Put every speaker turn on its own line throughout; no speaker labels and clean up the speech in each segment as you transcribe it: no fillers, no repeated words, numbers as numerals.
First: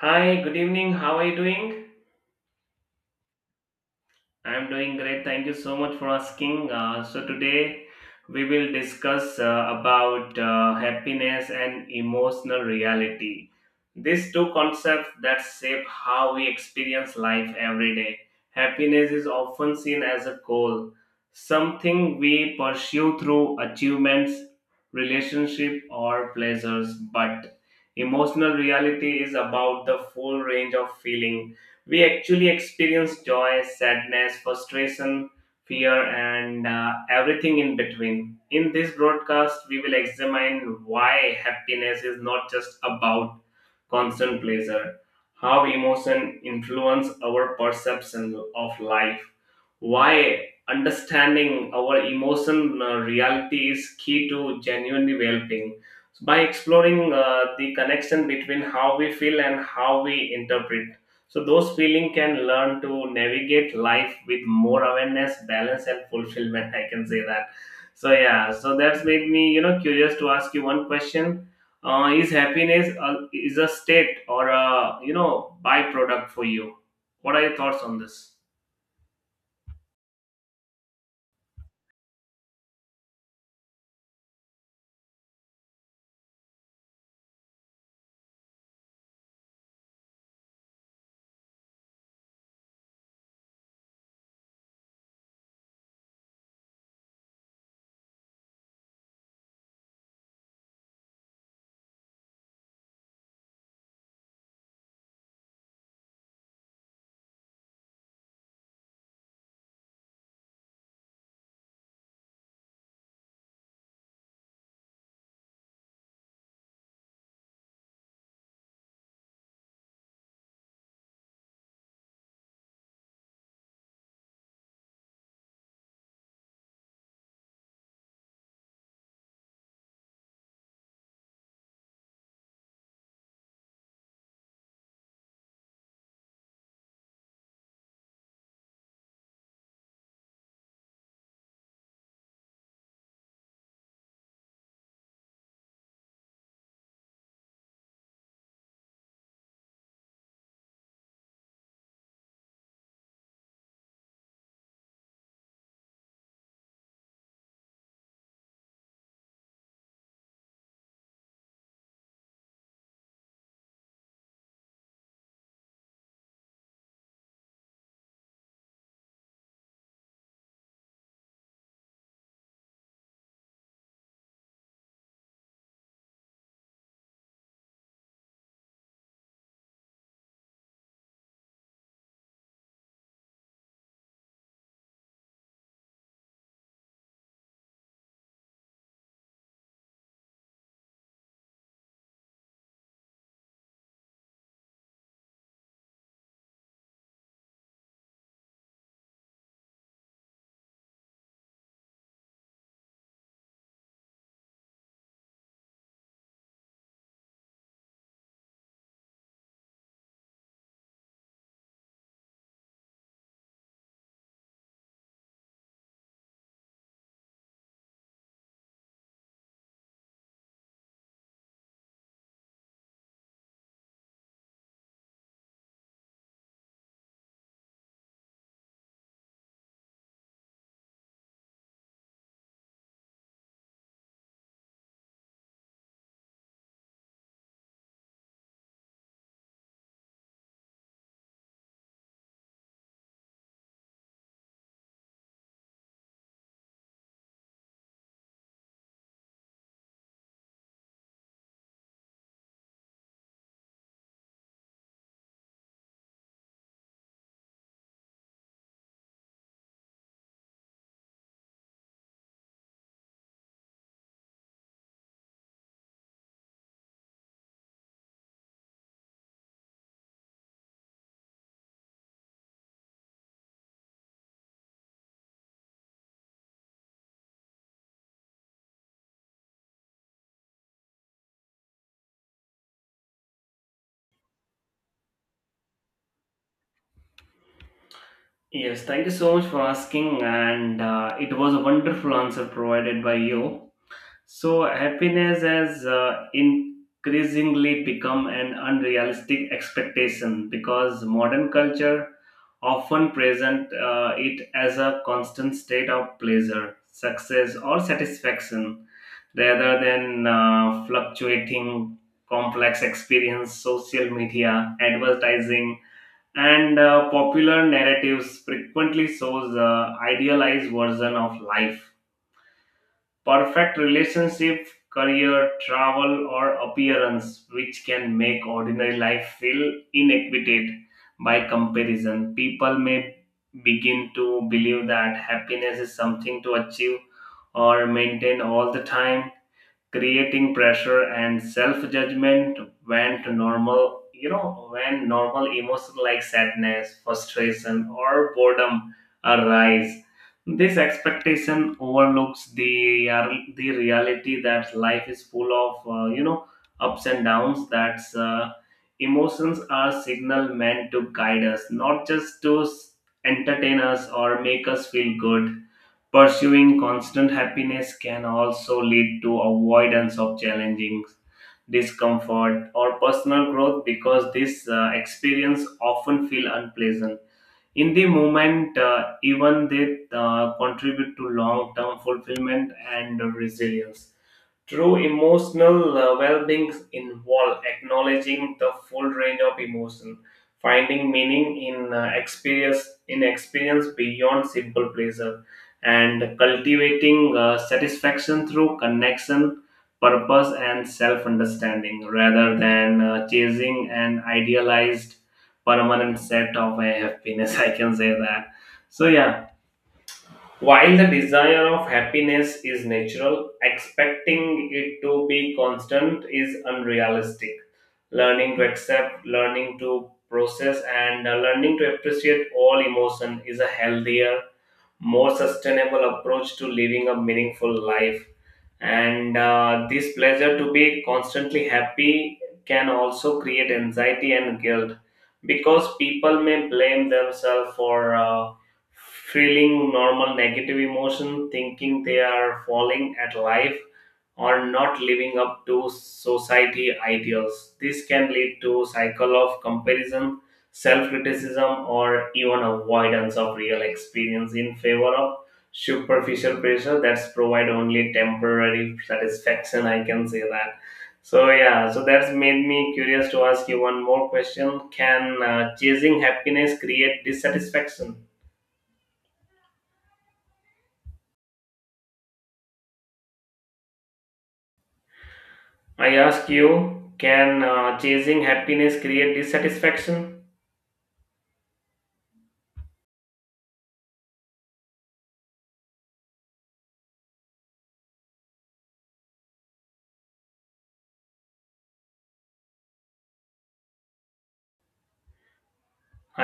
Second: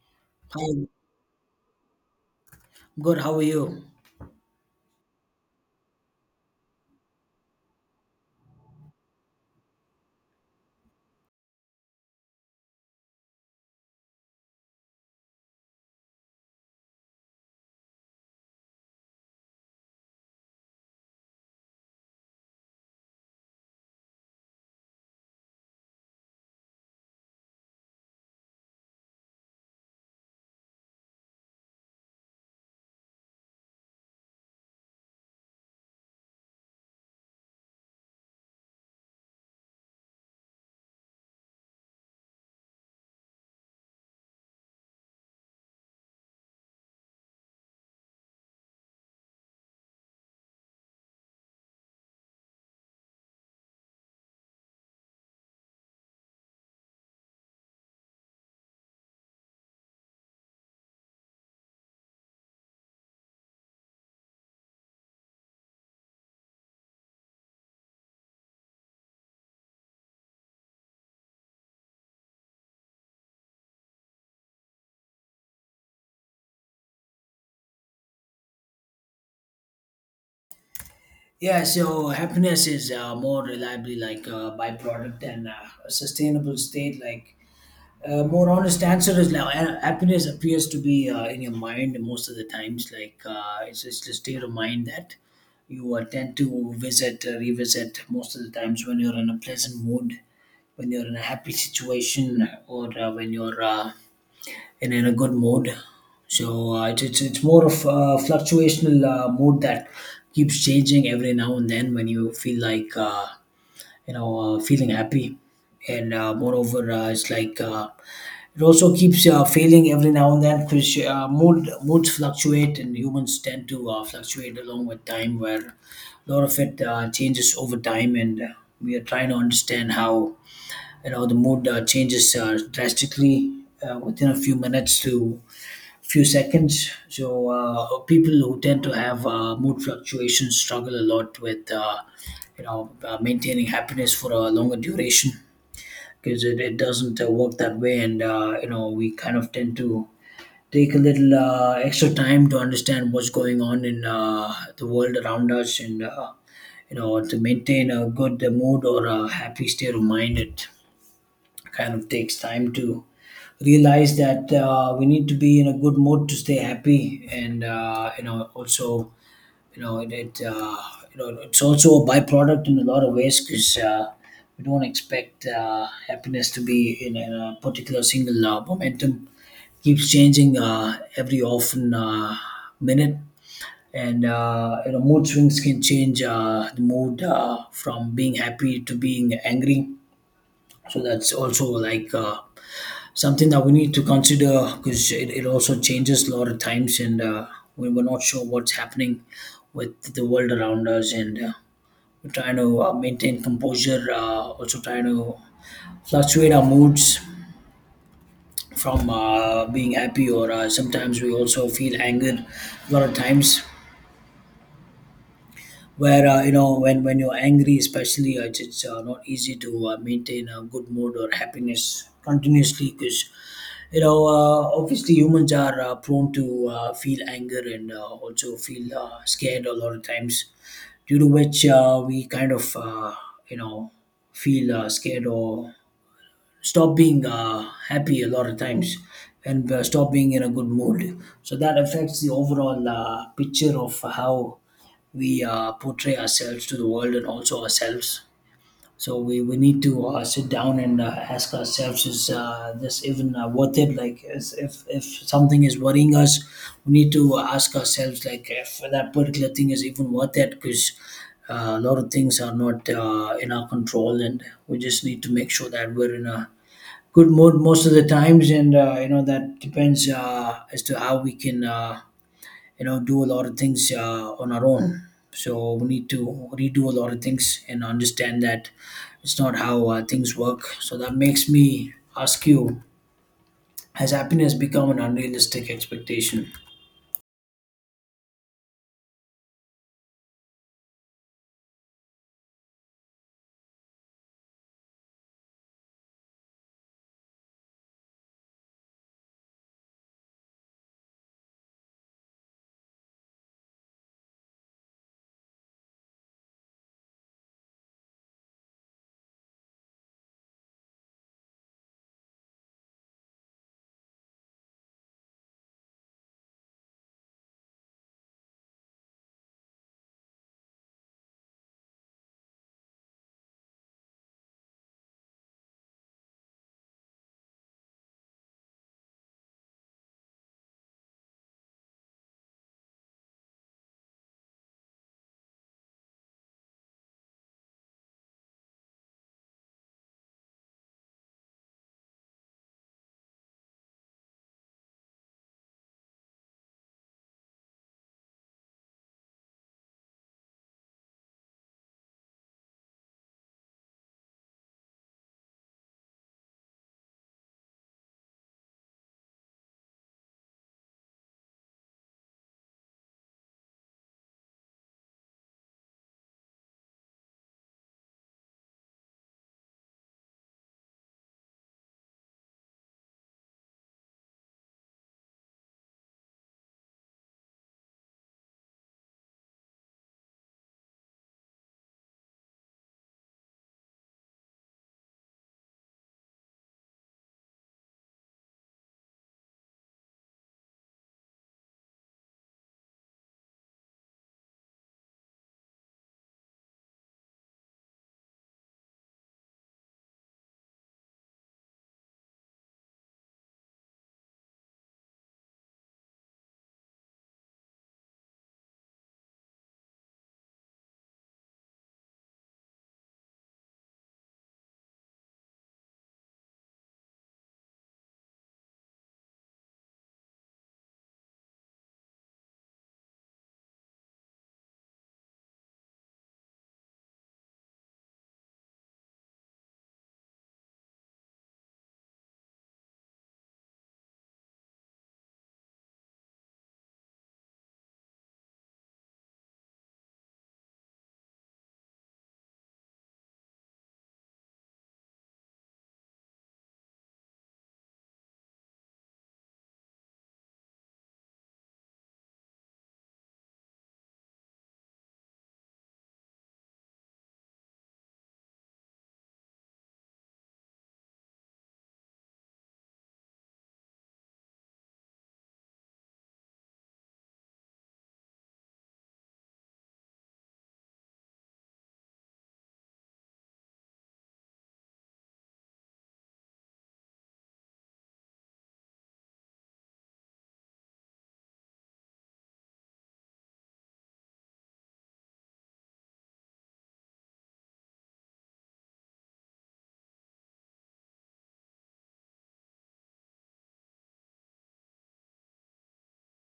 Hi, good
Hi,
evening. How are you doing?
good. How are you?
I'm doing great. Thank you so much for asking. Today we will discuss about happiness and emotional reality. These two concepts that shape how we experience life every day. Happiness is often seen as a goal, something we pursue through achievements, relationship, or pleasures. But emotional reality is about the full range of feeling we actually experience joy, sadness, frustration, fear, and everything in between. In this broadcast, we will examine why happiness is not just about constant pleasure, how emotion influence our perception of life, why understanding our emotion reality is key to genuine well-being. So, by exploring the connection between how we feel and how we interpret so those feeling can learn to navigate life with more awareness, balance, and fulfillment. I can say that. So yeah, so that's made me curious to ask you one question. Uh, is a state or a byproduct for you? What are your thoughts on this?
Yeah, so happiness is more reliably like a byproduct and a sustainable state. More honest answer is like happiness appears to be in your mind most of the times. It's just a state of mind that you tend to visit, revisit most of the times when you're in a pleasant mood, when you're in a happy situation, or when you're and in a good mood. So it's more of a fluctuational mood that keeps changing every now and then when you feel like you know feeling happy, and moreover it's it also keeps failing every now and then because moods fluctuate and humans tend to fluctuate along with time where a lot of it changes over time and we are trying to understand how the mood changes drastically within a few minutes to few seconds. So people who tend to have mood fluctuations struggle a lot with maintaining happiness for a longer duration because it doesn't work that way, and we kind of tend to take a little extra time to understand what's going on in the world around us and. To maintain a good mood or a happy state of mind, it kind of takes time to realize that we need to be in a good mood to stay happy and you know also you know it, it you know it's also a byproduct in a lot of ways because we don't expect happiness to be in a particular single momentum keeps changing every often minute and mood swings can change the mood from being happy to being angry, so that's also something that we need to consider because it also changes a lot of times and we're not sure what's happening with the world around us and we're trying to maintain composure, also trying to fluctuate our moods from being happy or sometimes we also feel anger a lot of times where when you're angry especially it's not easy to maintain a good mood or happiness continuously because you know, obviously humans are prone to feel anger and also feel scared a lot of times, due to which we kind of, you know, feel scared or stop being happy a lot of times and stop being in a good mood. So that affects the overall picture of how we portray ourselves to the world and also ourselves, so we need to sit down and ask ourselves: is this even worth it? Like, is, if something is worrying us, we need to ask ourselves like if that particular thing is even worth it, because a lot of things are not in our control, and we just need to make sure that we're in a good mood most of the times, and that depends as to how we can do a lot of things on our own, so we need to redo a lot of things and understand that it's not how things work. So that makes me ask you, has happiness become an unrealistic expectation?
Yes, thank you so much for asking, and it was a wonderful answer provided by you. So, happiness has increasingly become an unrealistic expectation because modern culture often present it as a constant state of pleasure, success, or satisfaction rather than fluctuating complex experience. Social media, advertising, and popular narratives frequently shows idealized version of life perfect relationship, career, travel, or appearance, which can make ordinary life feel inequitate by comparison. People may begin to believe that happiness is something to achieve or maintain all the time, creating pressure and self-judgment went to normal you know when normal emotions like sadness, frustration, or boredom arise. This expectation overlooks the reality that life is full of, uh, you know, ups and downs. That's Emotions are signal meant to guide us, not just to entertain us or make us feel good. Pursuing constant happiness can also lead to avoidance of challenging discomfort or personal growth because this experience often feel unpleasant in the moment, even they contribute to long term fulfillment and resilience. True emotional well-being involves acknowledging the full range of emotion, finding meaning in experience beyond simple pleasure, and cultivating satisfaction through connection, purpose, and self-understanding, rather than chasing an idealized permanent set of happiness. I can say that. So yeah, while the desire of happiness is natural, expecting it to be constant is unrealistic. Learning to accept, learning to process, and learning to appreciate all emotion is a healthier, more sustainable approach to living a meaningful life. And this pleasure to be constantly happy can also create anxiety and guilt because people may blame themselves for feeling normal negative emotion, thinking they are falling at life or not living up to society ideals. This can lead to cycle of comparison, self criticism, or even avoidance of real experience in favor of superficial pressure that's provide only temporary satisfaction. I can say that. So yeah, so that's made me curious to ask you one more question. Can chasing happiness create dissatisfaction I ask you can chasing happiness create dissatisfaction?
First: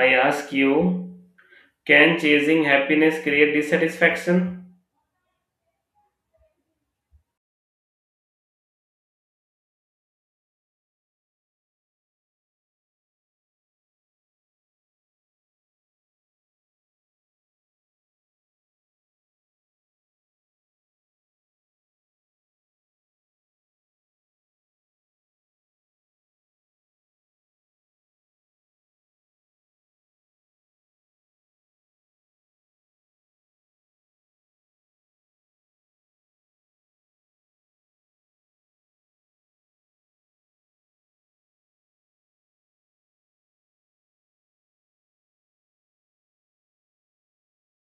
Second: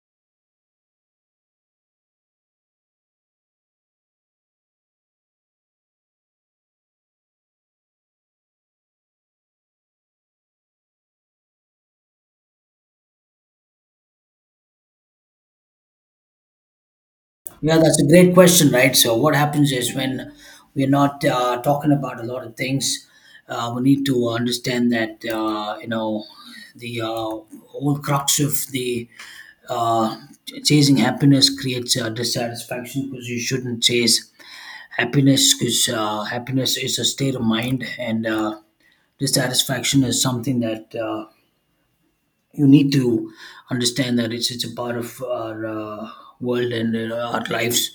I ask you Can chasing happiness create dissatisfaction?
Yeah, that's a great question, right? So what happens is when we're not talking about a lot of things, we need to understand that you know the whole crux of the uh, chasing happiness creates dissatisfaction because you shouldn't chase. Happiness is a state of mind, and dissatisfaction is something that you need to understand that it's a part of our world and our lives.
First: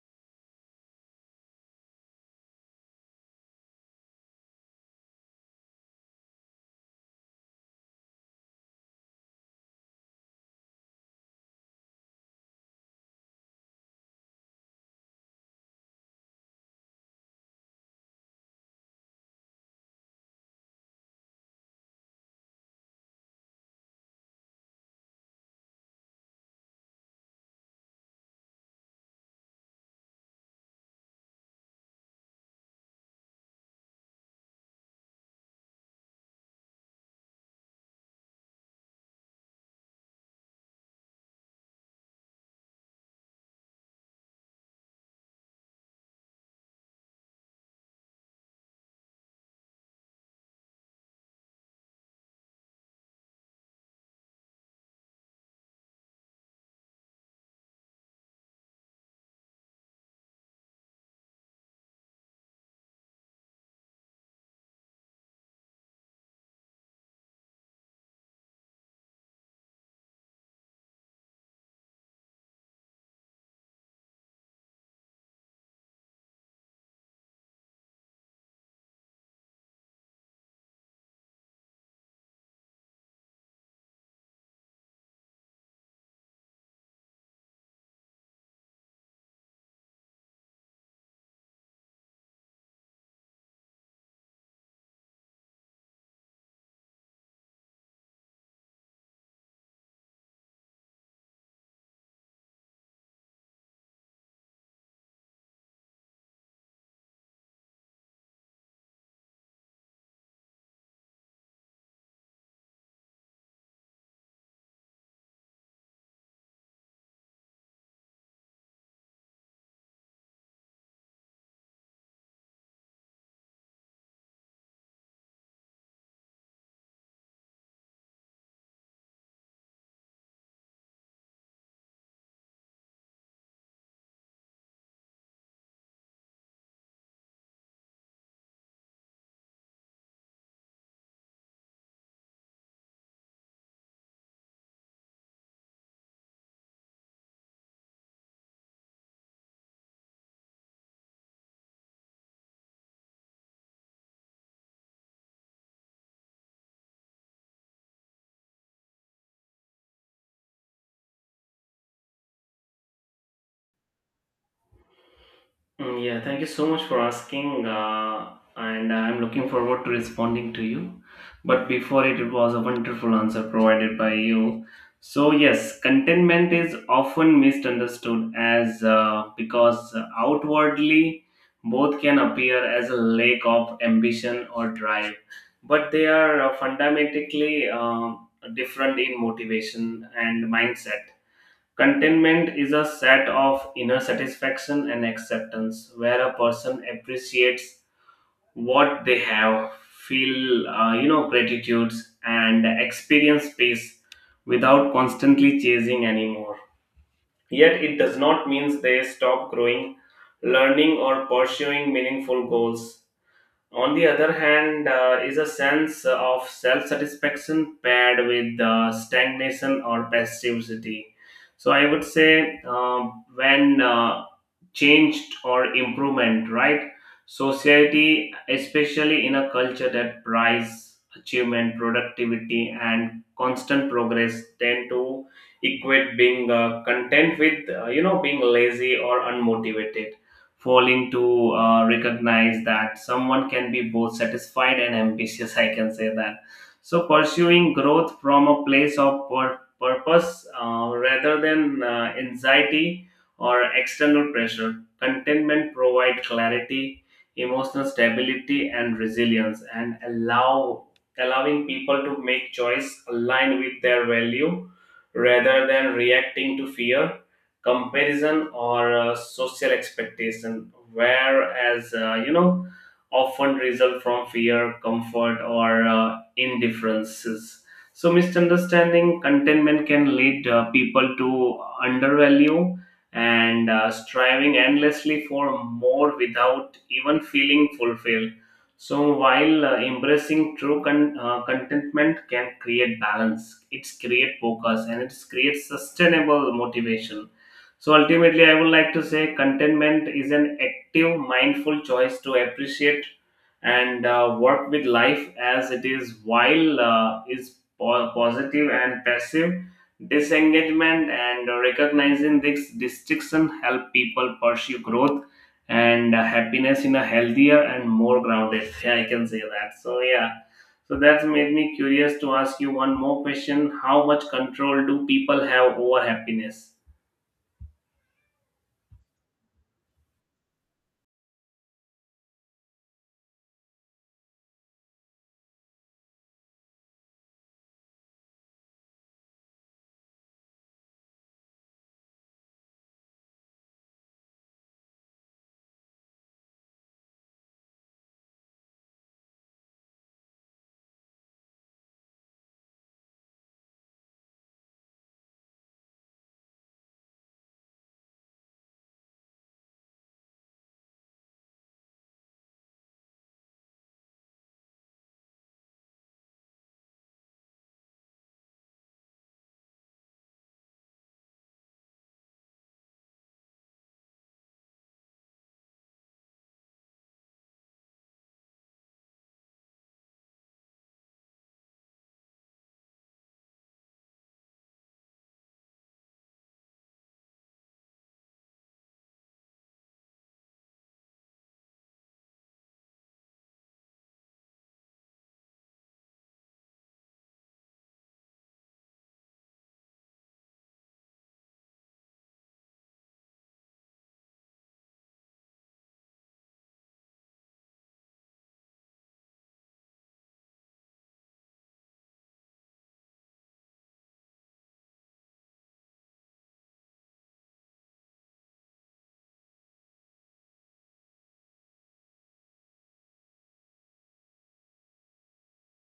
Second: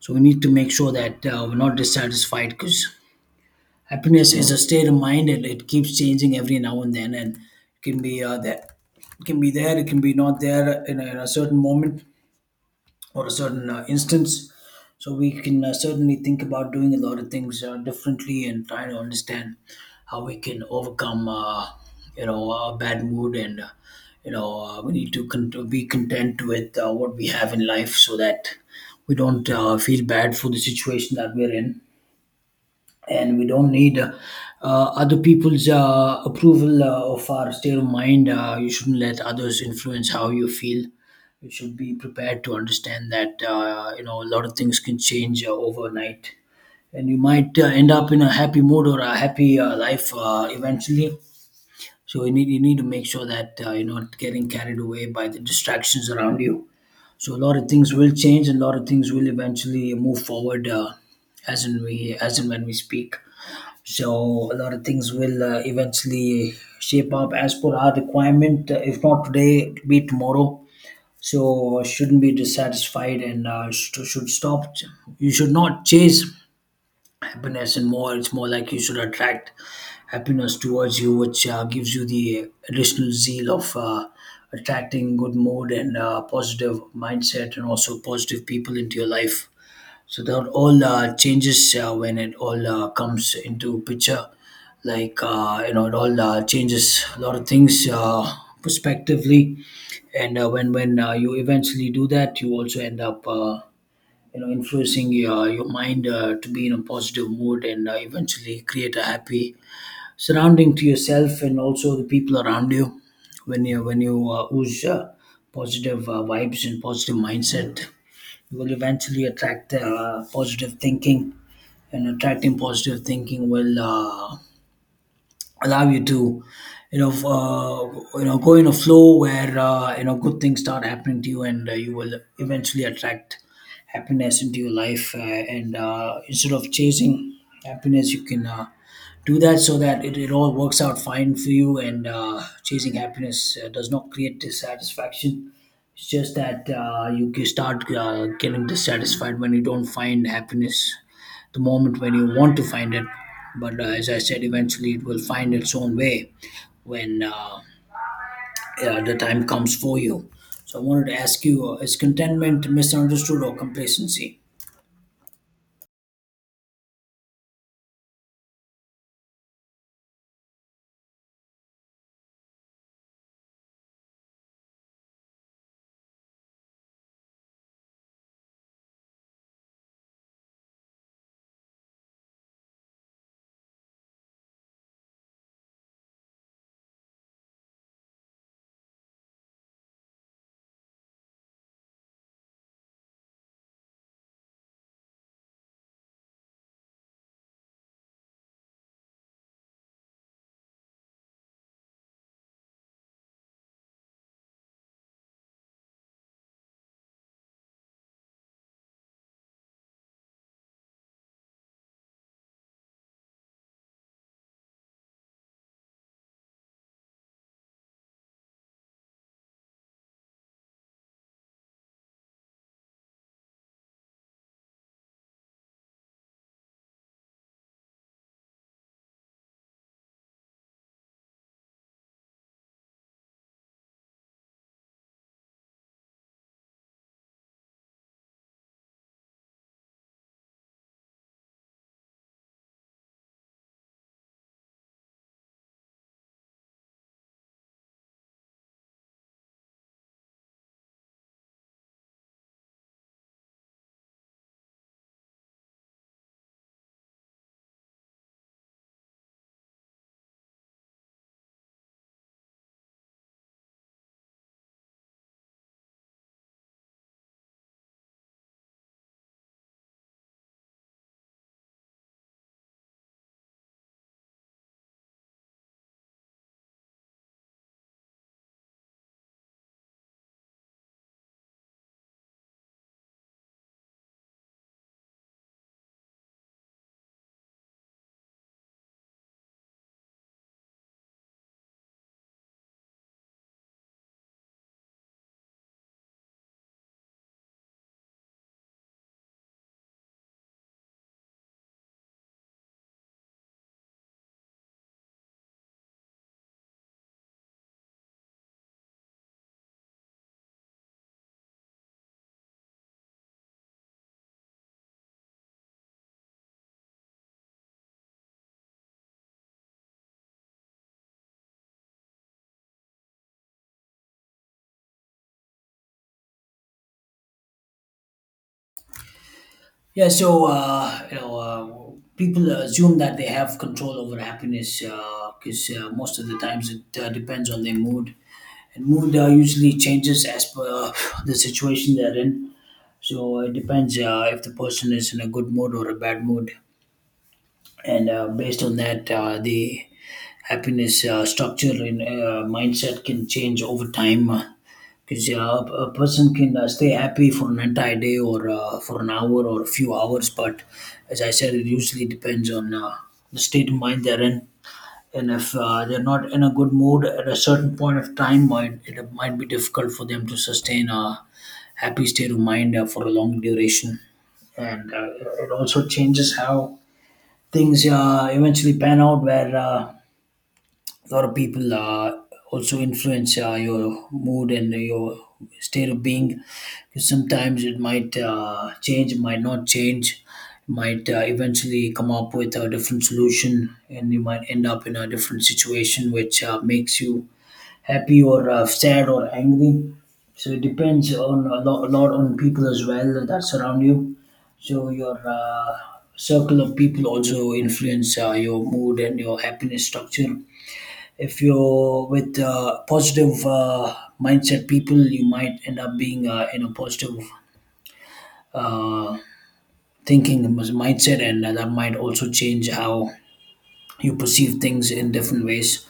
So we need to make sure that we're not dissatisfied because happiness is a state of mind and it keeps changing every now and then, and it can be it can be there, it can be not there in a certain moment or a certain instance. So we can certainly think about doing a lot of things differently and trying to understand how we can overcome a bad mood, and we need to be content with what we have in life so that we don't feel bad for the situation that we're in, and we don't need other people's approval of our state of mind. You shouldn't let others influence how you feel. You should be prepared to understand that a lot of things can change overnight, and you might end up in a happy mood or a happy life eventually. So you need to make sure that you're not getting carried away by the distractions around you. So a lot of things will change, and a lot of things will eventually move forward as in we as and when we speak, so a lot of things will eventually shape up as per our requirement, if not today it'll be tomorrow. So shouldn't be dissatisfied, and should stop. You should not chase happiness, and more it's more like you should attract happiness towards you, which gives you the additional zeal of attracting good mood and positive mindset and also positive people into your life. So that all changes when it all comes into picture. It all changes a lot of things prospectively, and when you eventually do that, you also end up influencing your mind to be in a positive mood and eventually create a happy surrounding to yourself and also the people around you. When you ooze positive vibes and positive mindset, will eventually attract positive thinking, and attracting positive thinking will allow you to go in a flow where good things start happening to you, and you will eventually attract happiness into your life, and instead of chasing happiness you can do that so that it all works out fine for you, and chasing happiness does not create dissatisfaction. It's just that you can start getting dissatisfied when you don't find happiness the moment when you want to find it. But as I said, eventually it will find its own way when the time comes for you. So I wanted to ask you: is contentment misunderstood or complacency?
Mm. Yeah, thank you so much for asking, and I'm looking forward to responding to you. But before it was a wonderful answer provided by you. So yes, contentment is often misunderstood as because outwardly both can appear as a lack of ambition or drive, but they are fundamentally different in motivation and mindset. Contentment is a set of inner satisfaction and acceptance where a person appreciates what they have, feel, gratitudes, and experience peace without constantly chasing anymore. Yet it does not mean they stop growing, learning, or pursuing meaningful goals. On the other hand, is a sense of self satisfaction paired with stagnation or passivity. So I would say when changed or improvement, right? Society, especially in a culture that prize achievement, productivity, and constant progress, tend to equate being content with, being lazy or unmotivated, falling to recognize that someone can be both satisfied and ambitious. I can say that. So pursuing growth from a place of purpose, rather than anxiety or external pressure, contentment provide clarity, emotional stability, and resilience, and allowing people to make choice aligned with their value rather than reacting to fear, comparison, or social expectation, whereas, often result from fear, comfort, or indifferences. So misunderstanding contentment can lead people to undervalue and striving endlessly for more without even feeling fulfilled. So while embracing true contentment can create balance, it's create focus, and it's create sustainable motivation. So ultimately, I would like to say contentment is an active, mindful choice to appreciate and work with life as it is, while positive and passive disengagement, and recognizing this distinction help people pursue growth and happiness in a healthier and more grounded. Yeah, I can say that. So yeah. So that's made me curious to ask you one more question. How much control do people have over happiness?
Yeah, so people assume that they have control over happiness because most of the times it depends on their mood. And mood usually changes as per the situation they're in. So it depends if the person is in a good mood or a bad mood. And based on that, the happiness structure and mindset can change over time. Because a person can stay happy for an entire day or for an hour or a few hours. But as I said, it usually depends on the state of mind they're in, and if they're not in a good mood at a certain point of time, might it might be difficult for them to sustain a happy state of mind for a long duration. And it also changes how things eventually pan out, where a lot of people also influence your mood and your state of being, because sometimes it might change, it might not change, it might eventually come up with a different solution, and you might end up in a different situation which makes you happy or sad or angry. So it depends on a lot on people as well that surround you. So your circle of people also influence your mood and your happiness structure. If you're with positive mindset people, you might end up being in a positive uh, thinking mindset, and that might also change how you perceive things in different ways,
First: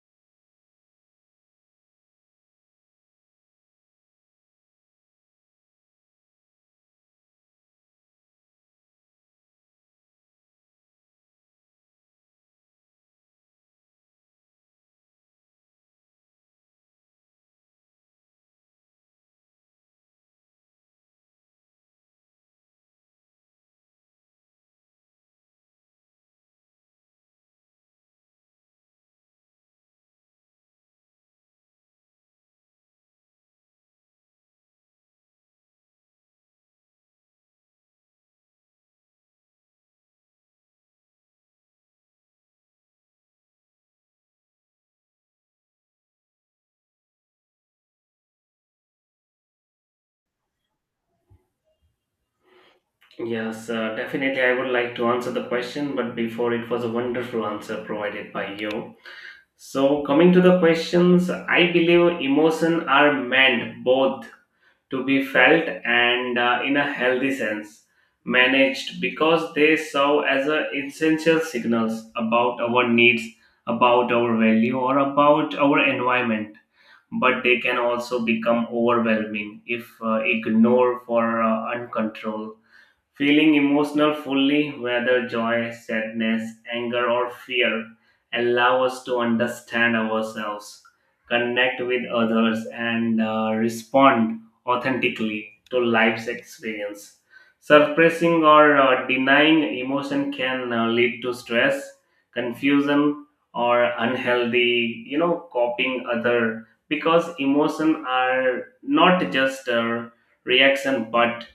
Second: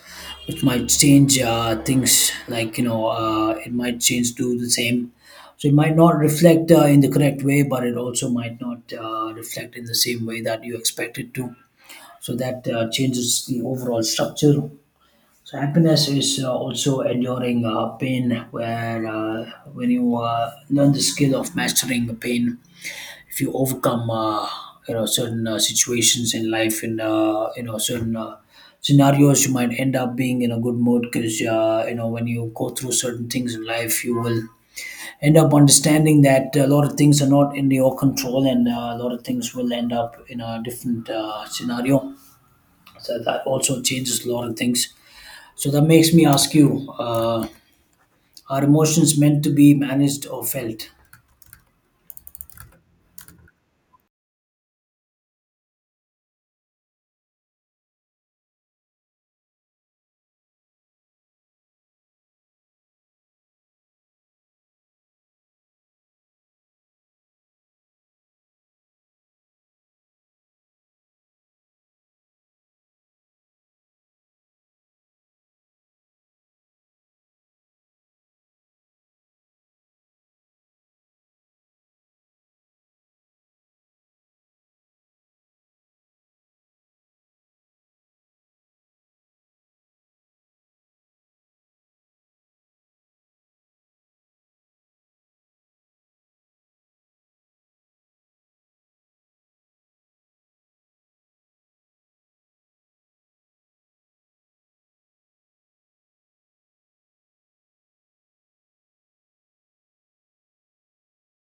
which might change things like it might change to the same. So it might not reflect in the correct way, but it also might not reflect in the same way that you expect it to. So that changes the overall structure. So happiness is also enduring pain, where when you learn the skill of mastering the pain, if you overcome certain situations in life and certain scenarios, you might end up being in a good mood because when you go through certain things in life, you will end up understanding that a lot of things are not in your control, and a lot of things will end up in a different scenario. So that also changes a lot of things. So that makes me ask you, are emotions meant to be managed or felt?
Yes, definitely. I would like to answer the question, but before it was a wonderful answer provided by you. So, coming to the questions, I believe emotions are meant both to be felt and, in a healthy sense, managed because they serve as a essential signals about our needs, about our value, or about our environment. But they can also become overwhelming if ignored for uncontrolled. Feeling emotional fully, whether joy, sadness, anger, or fear, allow us to understand ourselves, connect with others, and respond authentically to life's experience. Suppressing or denying emotion can lead to stress, confusion, or unhealthy, you know, coping other, because emotion are not just a reaction but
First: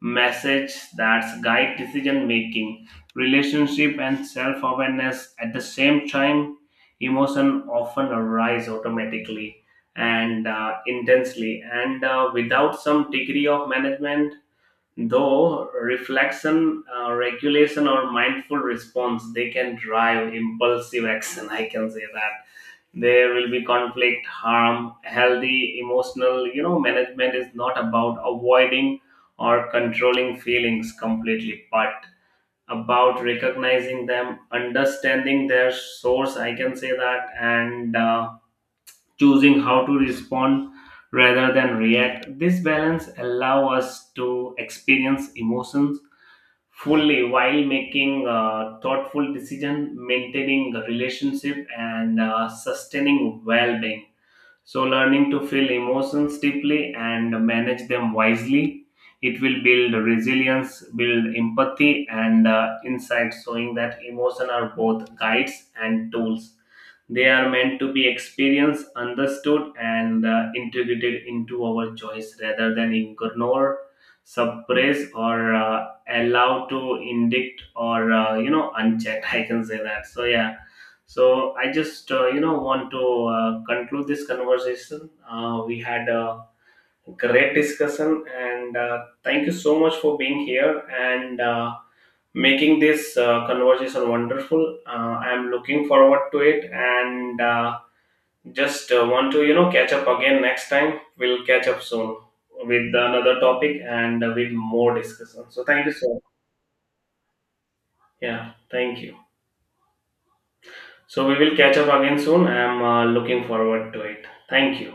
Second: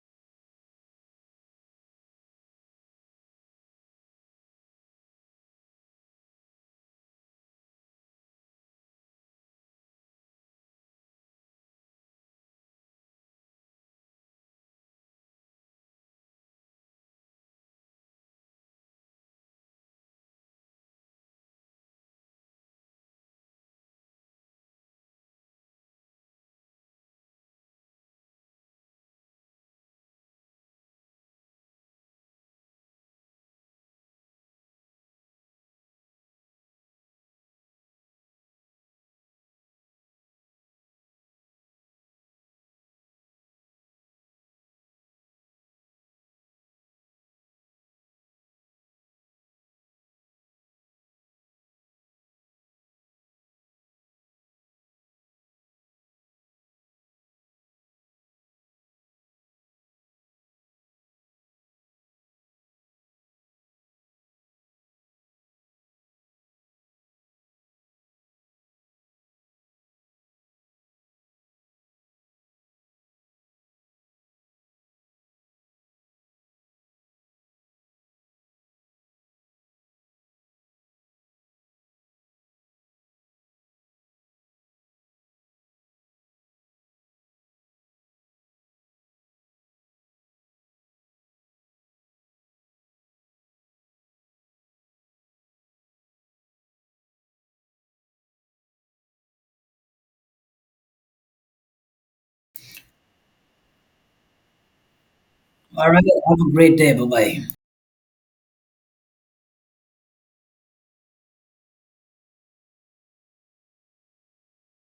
message that's guide decision making, relationship, and self-awareness at the same time. Emotion often arise automatically and intensely, and without some degree of management. Though reflection, regulation, or mindful response, they can drive impulsive action. I can say that there will be conflict harm healthy emotional, you know, management is not about avoiding or controlling feelings completely, but about recognizing them, understanding their source. I can say that, and choosing how to respond rather than react. This balance allows us to experience emotions fully while making thoughtful decisions, maintaining the relationship, and sustaining well-being. So, learning to feel emotions deeply and manage them wisely. It will build resilience, build empathy, and insight, showing that emotions are both guides and tools. They are meant to be experienced, understood, and integrated into our choice rather than ignore, suppress, or allow to indict or unchecked. I can say that. So yeah. So I just, want to conclude this conversation. We had a great discussion, and thank you so much for being here. And making this conversation wonderful. I am looking forward to it, and just want to, you know, catch up again next time. We'll catch up soon with another topic and with more discussion. So thank
All
you
right,
so much.
have a great day. Bye bye.
Yeah, thank you. So we will catch up again soon. I am looking forward to it. Thank you.